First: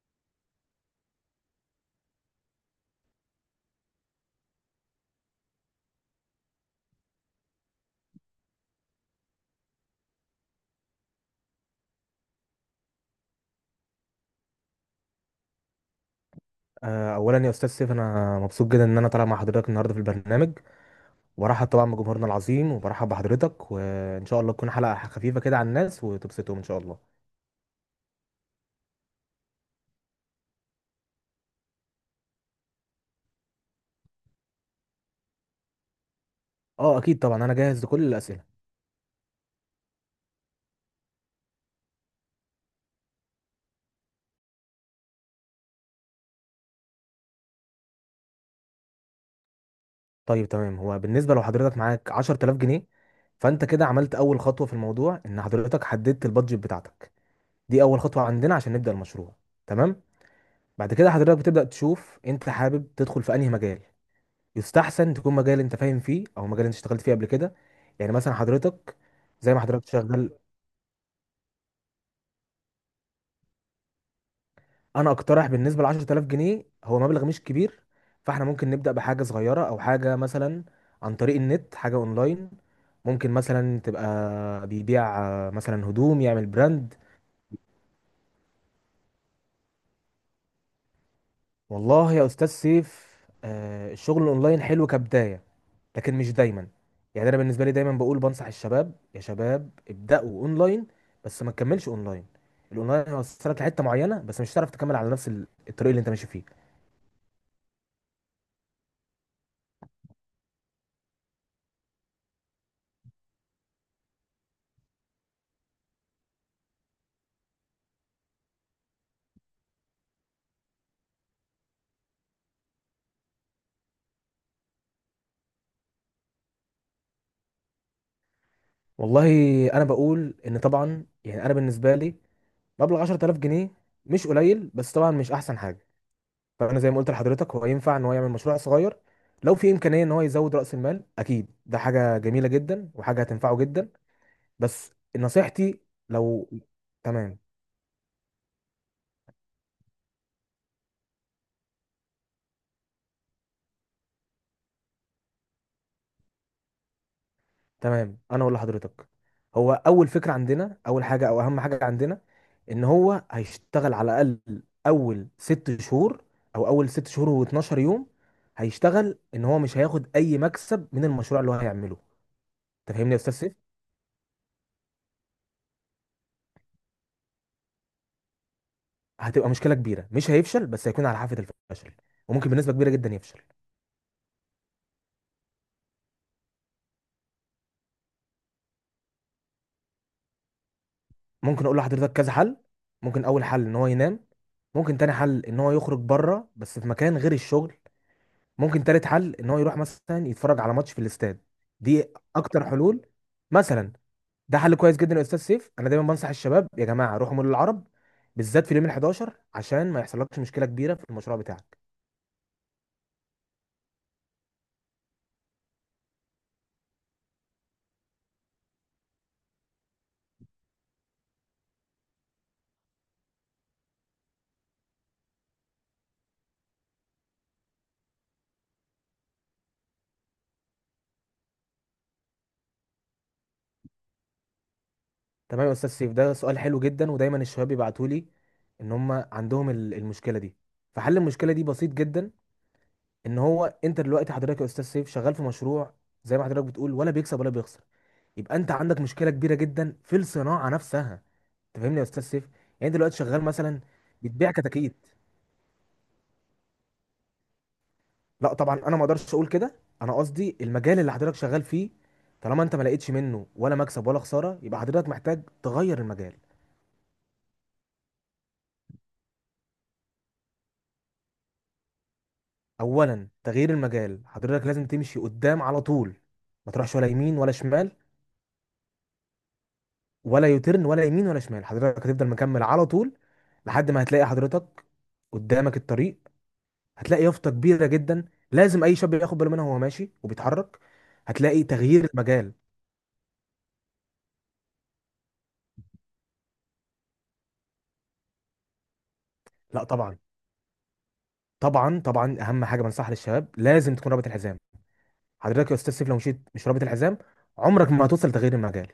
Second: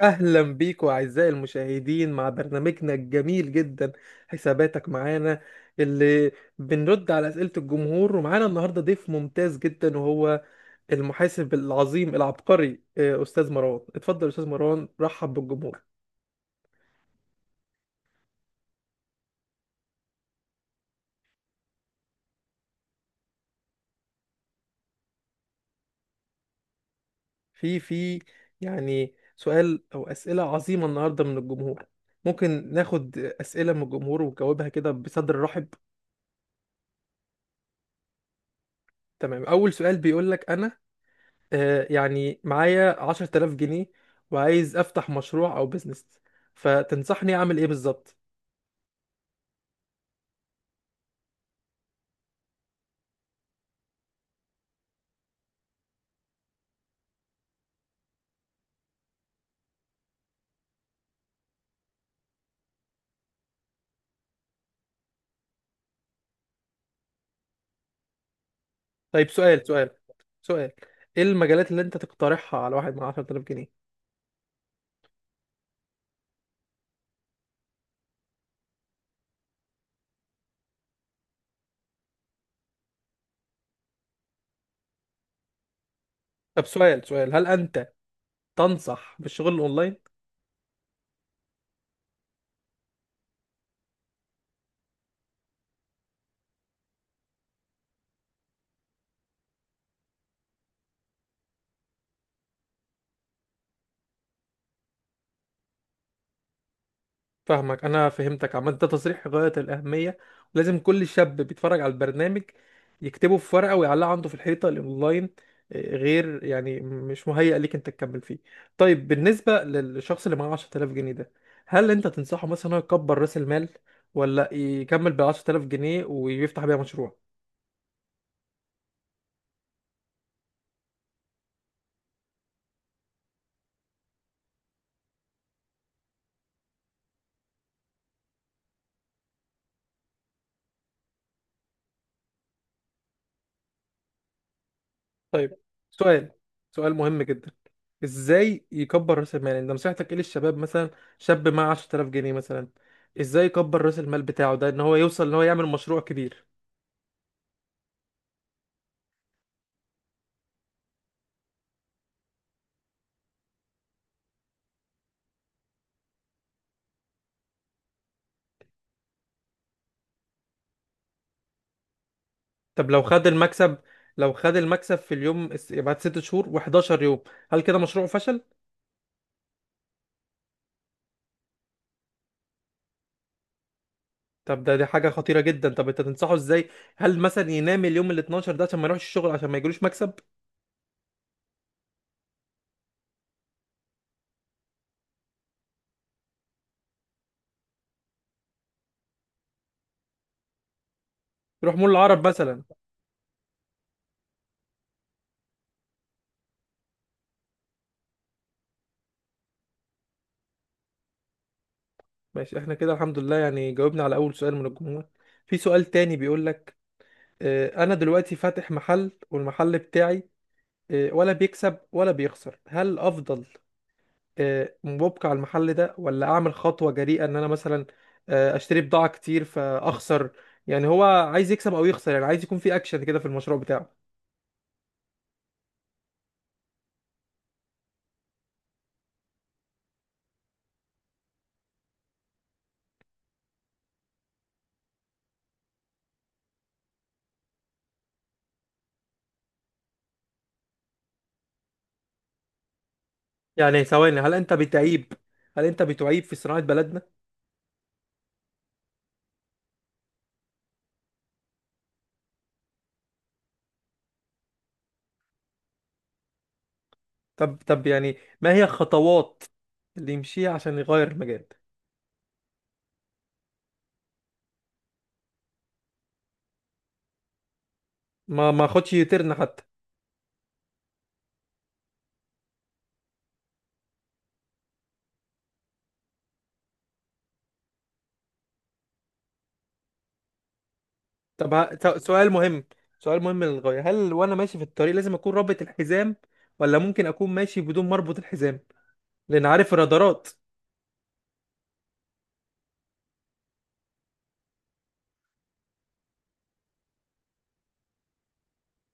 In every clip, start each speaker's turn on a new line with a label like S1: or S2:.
S1: اهلا بيكم اعزائي المشاهدين مع برنامجنا الجميل جدا، حساباتك معانا، اللي بنرد على اسئله الجمهور. ومعانا النهارده ضيف ممتاز جدا، وهو المحاسب العظيم العبقري، استاذ مروان. اتفضل يا استاذ مروان، رحب بالجمهور.
S2: اولا يا استاذ سيف، انا مبسوط جدا ان انا طالع مع حضرتك النهارده في البرنامج، وبرحب طبعا بجمهورنا العظيم، وبرحب بحضرتك، وان شاء الله تكون حلقه خفيفه كده على الناس وتبسطهم ان شاء الله.
S1: في يعني سؤال او اسئله عظيمه النهارده من الجمهور. ممكن ناخد اسئله من الجمهور ونجاوبها كده بصدر رحب.
S2: اه اكيد طبعا، انا جاهز لكل الاسئله.
S1: تمام. اول سؤال بيقول لك: انا يعني معايا 10000 جنيه وعايز أفتح مشروع أو بيزنس، فتنصحني أعمل إيه بالظبط؟
S2: طيب تمام، هو بالنسبه لو حضرتك معاك 10000 جنيه، فانت كده عملت اول خطوه في الموضوع، ان حضرتك حددت البادجت بتاعتك. دي اول خطوه عندنا عشان نبدا المشروع. تمام. بعد كده حضرتك بتبدا تشوف انت حابب تدخل في انهي مجال. يستحسن تكون مجال انت فاهم فيه او مجال انت اشتغلت فيه قبل كده. يعني مثلا حضرتك
S1: طيب،
S2: زي ما
S1: سؤال
S2: حضرتك
S1: سؤال
S2: شغال.
S1: سؤال إيه المجالات اللي أنت تقترحها على واحد مع 10000 جنيه؟
S2: انا اقترح بالنسبه ل 10000 جنيه، هو مبلغ مش كبير، فاحنا ممكن نبدا بحاجه صغيره او حاجه مثلا عن طريق النت، حاجه اونلاين. ممكن مثلا تبقى بيبيع مثلا هدوم، يعمل
S1: طب،
S2: براند.
S1: سؤال: هل أنت تنصح بالشغل الأونلاين؟
S2: والله يا استاذ سيف، الشغل الاونلاين حلو كبدايه، لكن مش دايما. يعني انا بالنسبه لي دايما بقول، بنصح الشباب يا شباب ابداوا اونلاين، بس ما تكملش اونلاين. الاونلاين هيوصلك لحته معينه، بس مش هتعرف تكمل على نفس الطريق اللي انت ماشي فيه.
S1: فاهمك، انا فهمتك. عامه ده تصريح غايه الاهميه، ولازم كل شاب بيتفرج على البرنامج يكتبه في ورقه ويعلقه عنده في الحيطه. الاونلاين غير يعني مش مهيأ ليك انت تكمل فيه. طيب، بالنسبه للشخص اللي معاه 10000 جنيه ده، هل انت تنصحه مثلا إنه يكبر راس المال، ولا يكمل بال 10000 جنيه ويفتح بيها مشروع؟
S2: والله انا بقول ان طبعا، يعني انا بالنسبه لي، مبلغ 10000 جنيه مش قليل، بس طبعا مش احسن حاجه. فانا زي ما قلت لحضرتك، هو ينفع ان هو يعمل مشروع صغير. لو في امكانيه ان هو يزود راس المال، اكيد ده حاجه جميله جدا وحاجه هتنفعه جدا. بس
S1: طيب،
S2: نصيحتي،
S1: سؤال
S2: لو،
S1: سؤال مهم
S2: تمام.
S1: جدا: ازاي يكبر راس المال؟ يعني انت نصيحتك ايه للشباب مثلا؟ شاب معاه 10000 جنيه مثلا، ازاي يكبر راس المال بتاعه ده ان هو يوصل ان هو يعمل مشروع كبير؟
S2: تمام، انا ولا حضرتك، هو اول فكره عندنا، اول حاجه او اهم حاجه عندنا، ان هو هيشتغل على الاقل اول 6 شهور، او اول 6 شهور و12 يوم. هيشتغل ان هو مش هياخد اي مكسب من المشروع اللي هو هيعمله.
S1: طب،
S2: انت
S1: لو
S2: فاهمني يا
S1: خد
S2: استاذ سيف؟
S1: المكسب لو خد المكسب في اليوم بعد 6 شهور و11 يوم، هل كده مشروعه فشل؟
S2: هتبقى مشكله كبيره، مش هيفشل، بس هيكون على حافه الفشل، وممكن بنسبه كبيره جدا يفشل.
S1: طب، دي حاجة خطيرة جدا. طب انت تنصحه ازاي؟ هل مثلا ينام اليوم ال 12 ده عشان ما يروحش الشغل، عشان ما يجيلوش مكسب؟
S2: ممكن اقول لحضرتك كذا حل. ممكن اول حل، ان هو ينام. ممكن تاني حل، ان هو يخرج بره، بس في مكان غير الشغل. ممكن تالت حل، ان هو يروح مثلا يتفرج على ماتش في الاستاد.
S1: يروح مول
S2: دي
S1: العرب مثلا؟
S2: اكتر حلول. مثلا ده حل كويس جدا يا استاذ سيف، انا دايما بنصح الشباب يا جماعه روحوا مول العرب، بالذات في اليوم ال11 عشان ما يحصلكش مشكله كبيره في المشروع بتاعك.
S1: ماشي، احنا كده الحمد لله يعني جاوبنا على اول سؤال من الجمهور. في سؤال تاني بيقول لك: انا دلوقتي فاتح محل، والمحل بتاعي ولا بيكسب ولا بيخسر. هل الافضل مبقى على المحل ده، ولا اعمل خطوة جريئة ان انا مثلا اشتري بضاعة كتير فاخسر؟ يعني هو عايز يكسب او يخسر. يعني عايز يكون في اكشن كده في المشروع بتاعه.
S2: تمام يا استاذ سيف، ده سؤال حلو جدا. ودايما الشباب يبعتوا لي ان هم عندهم المشكله دي. فحل المشكله دي بسيط جدا. ان هو انت دلوقتي حضرتك يا استاذ سيف شغال في مشروع، زي ما حضرتك بتقول، ولا بيكسب ولا بيخسر، يبقى انت عندك مشكله كبيره جدا في الصناعه نفسها. انت فاهمني يا استاذ سيف؟ يعني دلوقتي شغال مثلا
S1: يعني ثواني، هل
S2: بتبيع
S1: انت
S2: كتاكيت.
S1: بتعيب هل انت بتعيب في صناعة بلدنا؟
S2: لا طبعا، انا ما اقدرش اقول كده. انا قصدي المجال اللي حضرتك شغال فيه، طالما انت ما لقيتش منه ولا مكسب ولا خساره، يبقى حضرتك محتاج تغير المجال.
S1: طب يعني ما هي الخطوات اللي يمشيها عشان يغير المجال؟
S2: اولا تغيير المجال، حضرتك لازم تمشي قدام على طول، ما تروحش ولا يمين ولا شمال.
S1: ما خدش يترن حتى.
S2: ولا يوترن، ولا يمين ولا شمال، حضرتك هتفضل مكمل على طول، لحد ما هتلاقي حضرتك قدامك الطريق. هتلاقي يافطه كبيره جدا، لازم اي شاب ياخد باله منها وهو ماشي وبيتحرك.
S1: طب،
S2: هتلاقي تغيير المجال.
S1: سؤال مهم للغاية: هل وانا ماشي في الطريق لازم اكون رابط الحزام، ولا ممكن اكون ماشي بدون ما اربط الحزام؟ لان عارف
S2: لا طبعا.
S1: الرادارات.
S2: طبعا طبعا، اهم حاجه بنصحها للشباب، لازم تكون رابط الحزام. حضرتك يا استاذ سيف، لو مشيت مش رابط الحزام، عمرك ما هتوصل لتغيير المجال،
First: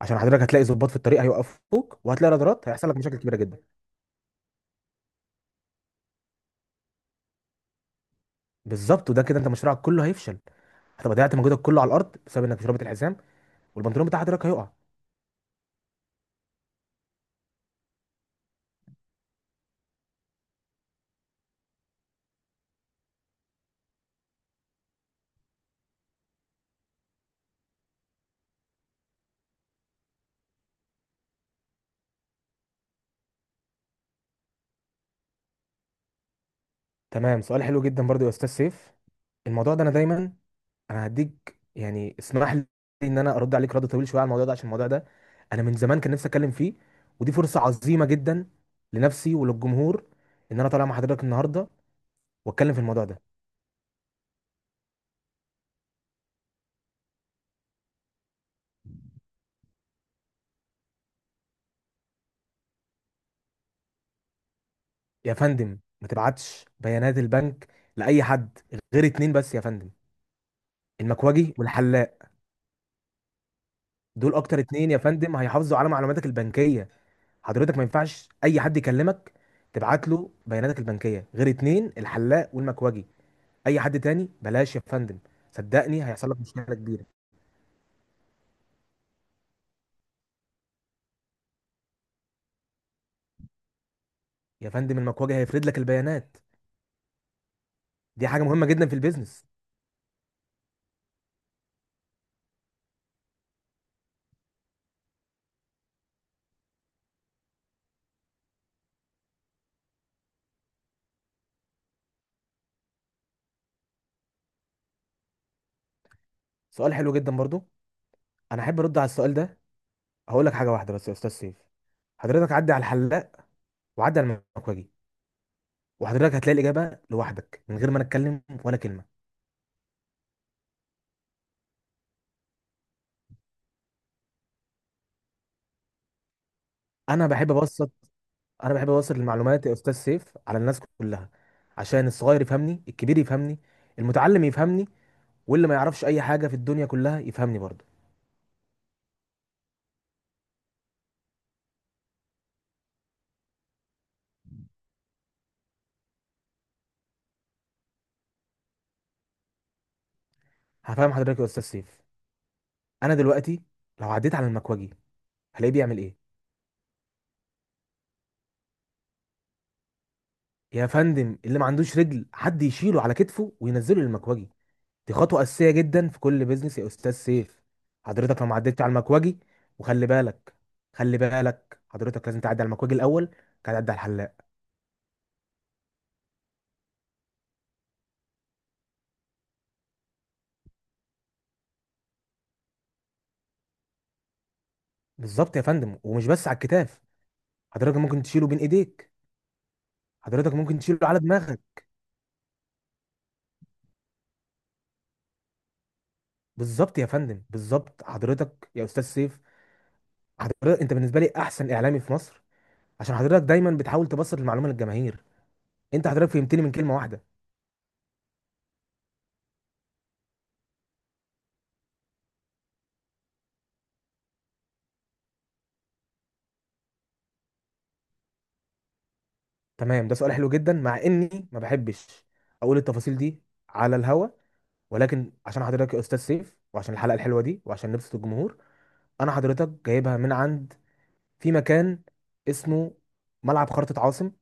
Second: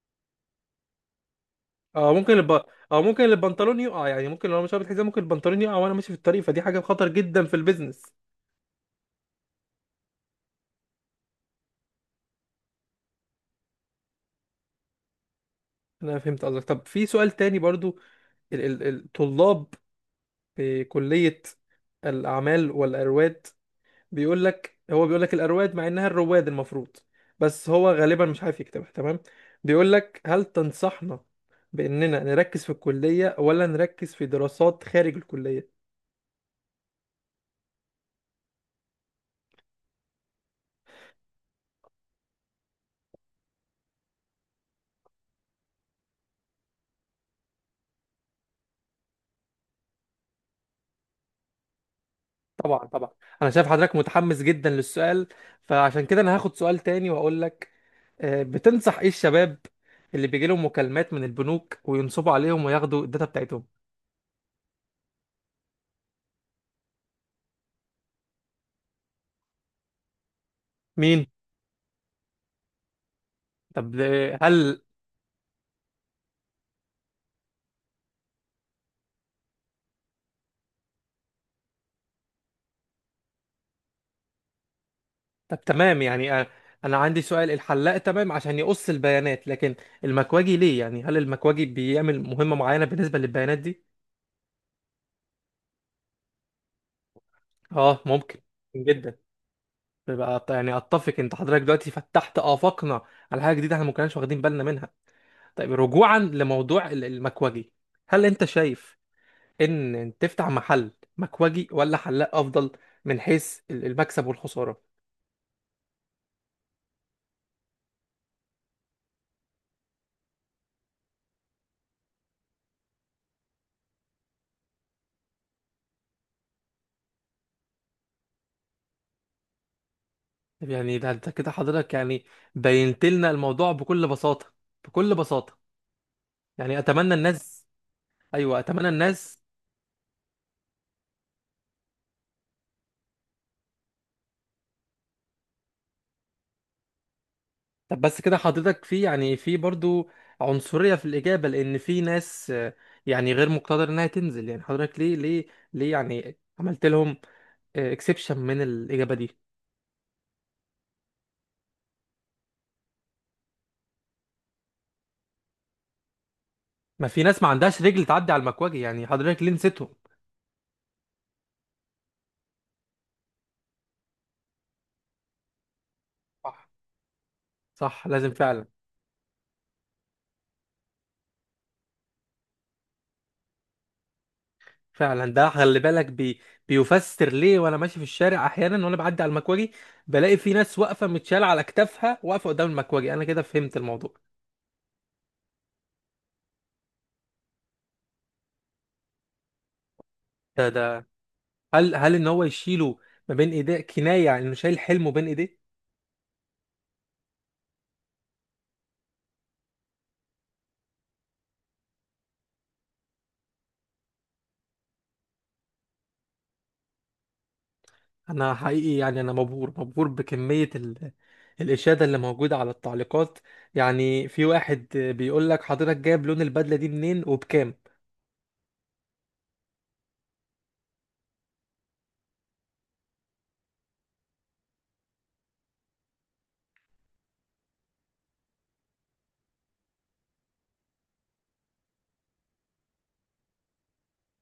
S2: عشان حضرتك هتلاقي ضباط في الطريق هيوقفوك،
S1: اه
S2: وهتلاقي
S1: ممكن الب...
S2: رادارات هيحصل لك
S1: اه
S2: مشاكل
S1: ممكن
S2: كبيره جدا.
S1: البنطلون يقع، يعني ممكن لو مش رابط الحزام ممكن البنطلون يقع وانا ماشي في الطريق، فدي حاجة خطر جدا في البيزنس.
S2: بالظبط، وده كده انت مشروعك كله هيفشل. هتبقى ضيعت مجهودك كله على الارض بسبب انك مش رابط الحزام، والبنطلون بتاع حضرتك هيقع.
S1: انا فهمت قصدك. طب في سؤال تاني برضو. الطلاب في كلية الاعمال والارواد، بيقول لك هو بيقول لك الأرواد مع إنها الرواد المفروض، بس هو غالبا مش عارف يكتبها تمام. بيقول لك: هل تنصحنا بإننا نركز في الكلية ولا نركز في دراسات خارج الكلية؟
S2: تمام، سؤال حلو جدا برضو يا استاذ سيف. الموضوع ده انا دايما، انا هديك، يعني اسمح لي ان انا ارد عليك رد طويل شويه على الموضوع ده، عشان الموضوع ده انا من زمان كان نفسي اتكلم فيه. ودي فرصه عظيمه جدا لنفسي وللجمهور، ان انا طالع مع حضرتك النهارده واتكلم في
S1: طبعا
S2: الموضوع
S1: طبعا.
S2: ده.
S1: أنا شايف حضرتك متحمس جدا للسؤال، فعشان كده أنا هاخد سؤال تاني وأقول لك: بتنصح إيه الشباب اللي بيجي لهم مكالمات من البنوك وينصبوا عليهم وياخدوا الداتا بتاعتهم؟
S2: يا فندم، ما تبعتش بيانات البنك لاي حد، غير اتنين بس يا فندم.
S1: مين؟
S2: المكواجي والحلاق،
S1: طب،
S2: دول اكتر
S1: هل...
S2: اتنين يا فندم هيحافظوا على معلوماتك البنكيه. حضرتك ما ينفعش اي حد يكلمك تبعت له بياناتك البنكيه غير اتنين، الحلاق والمكواجي. اي حد تاني بلاش يا فندم،
S1: طب تمام،
S2: صدقني هيحصل لك
S1: يعني
S2: مشكله
S1: انا
S2: كبيره.
S1: عندي سؤال. الحلاق تمام عشان يقص البيانات، لكن المكواجي ليه؟ يعني هل المكواجي بيعمل مهمة معينة بالنسبة للبيانات دي؟
S2: يا فندم، المكواجي هيفرد لك البيانات،
S1: اه
S2: دي
S1: ممكن
S2: حاجه مهمه جدا في
S1: جدا.
S2: البيزنس.
S1: بيبقى يعني اتفق، انت حضرتك دلوقتي فتحت آفاقنا على حاجة جديدة احنا ما كناش واخدين بالنا منها. طيب رجوعا لموضوع المكواجي. هل انت شايف ان تفتح محل مكواجي ولا حلاق افضل من حيث المكسب والخسارة؟
S2: سؤال حلو جدا برضو، انا احب ارد على السؤال ده. هقول لك حاجه واحده بس يا استاذ سيف، حضرتك عدي على الحلاق وعدي على المكواجي، وحضرتك هتلاقي الاجابه لوحدك من غير ما نتكلم ولا كلمه.
S1: يعني ده انت كده حضرتك يعني بينت لنا الموضوع بكل بساطة، بكل بساطة. يعني اتمنى
S2: انا بحب
S1: الناس.
S2: ابسط.
S1: ايوه،
S2: انا
S1: اتمنى
S2: بحب ابسط
S1: الناس.
S2: المعلومات يا استاذ سيف على الناس كلها، عشان الصغير يفهمني، الكبير يفهمني، المتعلم يفهمني، واللي ما يعرفش اي حاجه في الدنيا كلها يفهمني برضه.
S1: طب بس كده حضرتك يعني في برضو عنصرية في الإجابة، لأن في ناس يعني غير مقتدرة إنها تنزل. يعني حضرتك ليه يعني عملت لهم اكسبشن من الإجابة دي؟
S2: هفهم حضرتك يا استاذ سيف. انا دلوقتي لو عديت على المكوجي، هلاقيه بيعمل ايه؟
S1: ما في ناس ما عندهاش رجل تعدي على المكواجي؟ يعني حضرتك ليه نسيتهم؟
S2: يا فندم، اللي ما عندوش رجل، حد يشيله على كتفه وينزله للمكوجي. دي خطوه اساسيه جدا في كل
S1: صح،
S2: بيزنس يا استاذ سيف.
S1: صح، لازم
S2: حضرتك لو ما
S1: فعلا.
S2: عدتش على المكوجي، وخلي بالك، خلي بالك حضرتك لازم تعدي على المكوجي الاول، بعد تعدي على الحلاق.
S1: فعلا، ده خلي بالك بيفسر ليه وانا ماشي في الشارع احيانا وانا بعدي على المكواجي. بلاقي في ناس واقفه متشاله على اكتافها واقفه قدام المكواجي. انا كده فهمت الموضوع.
S2: بالظبط يا فندم، ومش بس على الكتاف. حضرتك ممكن تشيله بين ايديك، حضرتك
S1: ده
S2: ممكن تشيله
S1: ده
S2: على دماغك.
S1: هل ان هو يشيله ما بين ايديه كنايه، يعني انه شايل حلمه بين ايديه؟
S2: بالظبط يا فندم، بالظبط. حضرتك يا استاذ سيف، حضرتك انت بالنسبه لي احسن اعلامي في مصر، عشان حضرتك دايما بتحاول تبسط المعلومه للجماهير. انت حضرتك فهمتني من كلمه واحده.
S1: انا حقيقي يعني انا مبهور، مبهور بكميه الاشاده اللي موجوده على التعليقات. يعني في واحد بيقول لك: حضرتك جايب لون البدله دي منين وبكام؟
S2: تمام، ده سؤال حلو جدا، مع اني ما بحبش اقول التفاصيل دي على الهوا. ولكن عشان حضرتك يا استاذ سيف، وعشان الحلقه الحلوه دي، وعشان نبسط الجمهور، انا حضرتك جايبها من عند، في مكان اسمه ملعب خرطة عاصم.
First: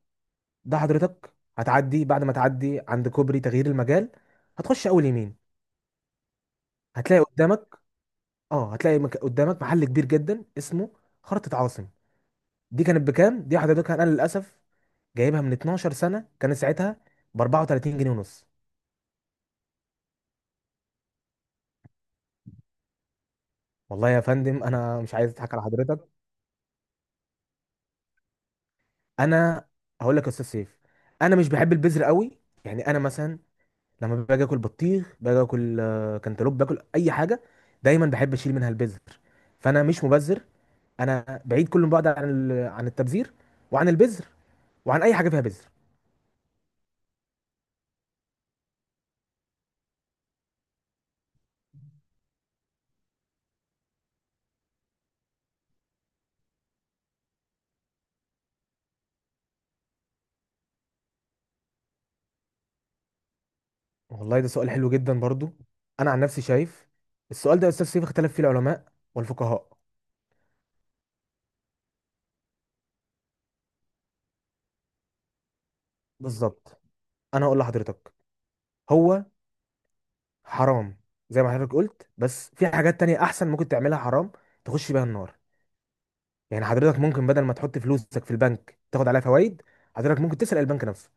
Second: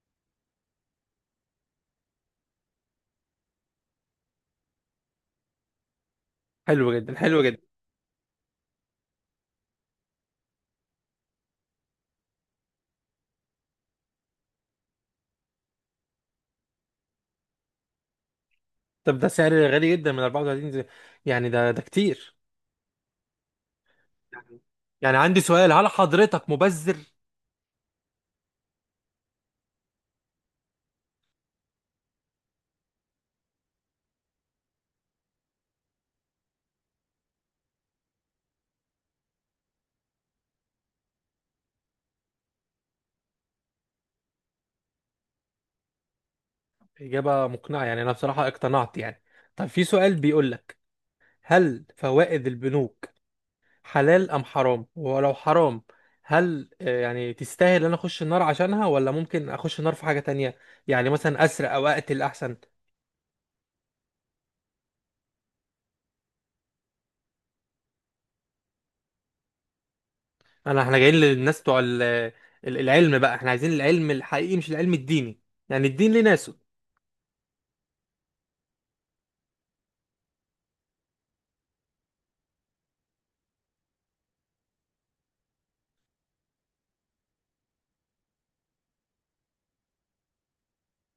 S2: ده حضرتك هتعدي بعد ما تعدي عند كوبري تغيير المجال، هتخش اول يمين،
S1: حلو جدا،
S2: هتلاقي
S1: حلو جدا.
S2: قدامك، اه هتلاقي قدامك محل كبير جدا اسمه خرطة عاصم. دي كانت بكام دي؟ حضرتك انا للاسف جايبها من 12 سنه، كانت ساعتها ب 34 جنيه ونص.
S1: طب ده سعر غالي جدا. من 34 يعني ده كتير.
S2: والله يا
S1: يعني
S2: فندم، انا مش
S1: يعني
S2: عايز
S1: عندي
S2: اضحك على
S1: سؤال: هل
S2: حضرتك.
S1: حضرتك مبذر؟
S2: انا هقول لك يا استاذ سيف، انا مش بحب البذر قوي. يعني انا مثلا لما باجي اكل بطيخ، باجي اكل كانتالوب، باكل اي حاجه، دايما بحب اشيل منها البذر. فانا مش مبذر، انا بعيد كل بعد عن عن التبذير، وعن البذر، وعن اي حاجه فيها بذر.
S1: اجابه مقنعه، يعني انا بصراحه اقتنعت يعني. طب في سؤال بيقول لك: هل فوائد البنوك حلال ام حرام؟ ولو حرام، هل يعني تستاهل انا اخش النار عشانها، ولا ممكن اخش النار في حاجة تانية؟ يعني مثلا اسرق او اقتل احسن؟
S2: والله ده سؤال حلو جدا برضو. انا عن نفسي شايف السؤال ده يا استاذ سيف اختلف فيه العلماء والفقهاء.
S1: احنا جايين للناس بتوع العلم بقى. احنا عايزين العلم الحقيقي مش العلم الديني، يعني الدين ليه ناسه.
S2: بالظبط، انا هقول لحضرتك، هو حرام زي ما حضرتك قلت، بس في حاجات تانية احسن ممكن تعملها حرام تخش بيها النار. يعني حضرتك ممكن بدل ما تحط فلوسك في البنك تاخد عليها فوائد، حضرتك ممكن تسرق البنك نفسه.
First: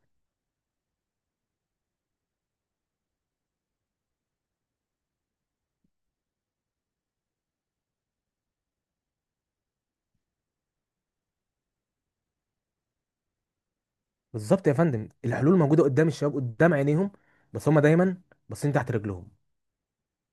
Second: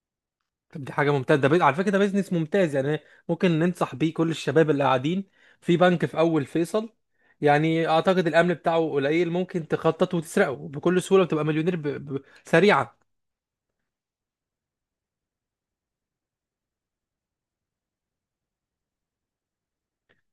S1: طب دي حاجة ممتازة. ده على فكرة ده بيزنس ممتاز يعني. ممكن ننصح بيه كل الشباب اللي قاعدين في بنك في اول فيصل. يعني اعتقد الامن بتاعه قليل، ممكن تخطط وتسرقه بكل سهولة وتبقى مليونير سريعا.
S2: بالظبط يا فندم، الحلول موجودة قدام الشباب قدام عينيهم، بس هما دايما باصين تحت رجلهم.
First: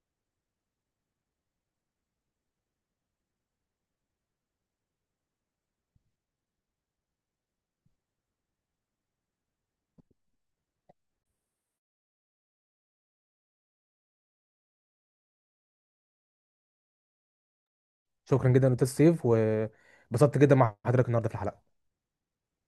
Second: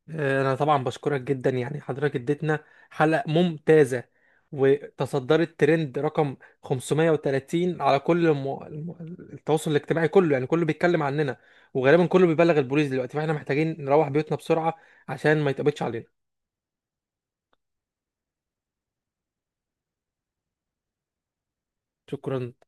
S1: انا طبعا بشكرك جدا، يعني حضرتك اديتنا حلقة ممتازة، وتصدرت ترند رقم 530 على كل التواصل الاجتماعي كله، يعني كله بيتكلم عننا، وغالبا كله بيبلغ البوليس دلوقتي، فاحنا محتاجين نروح بيوتنا بسرعة عشان ما يتقبضش علينا.
S2: شكرا جدا يا استاذ سيف، وبسطت جدا مع حضرتك النهارده في الحلقة.
S1: شكرا.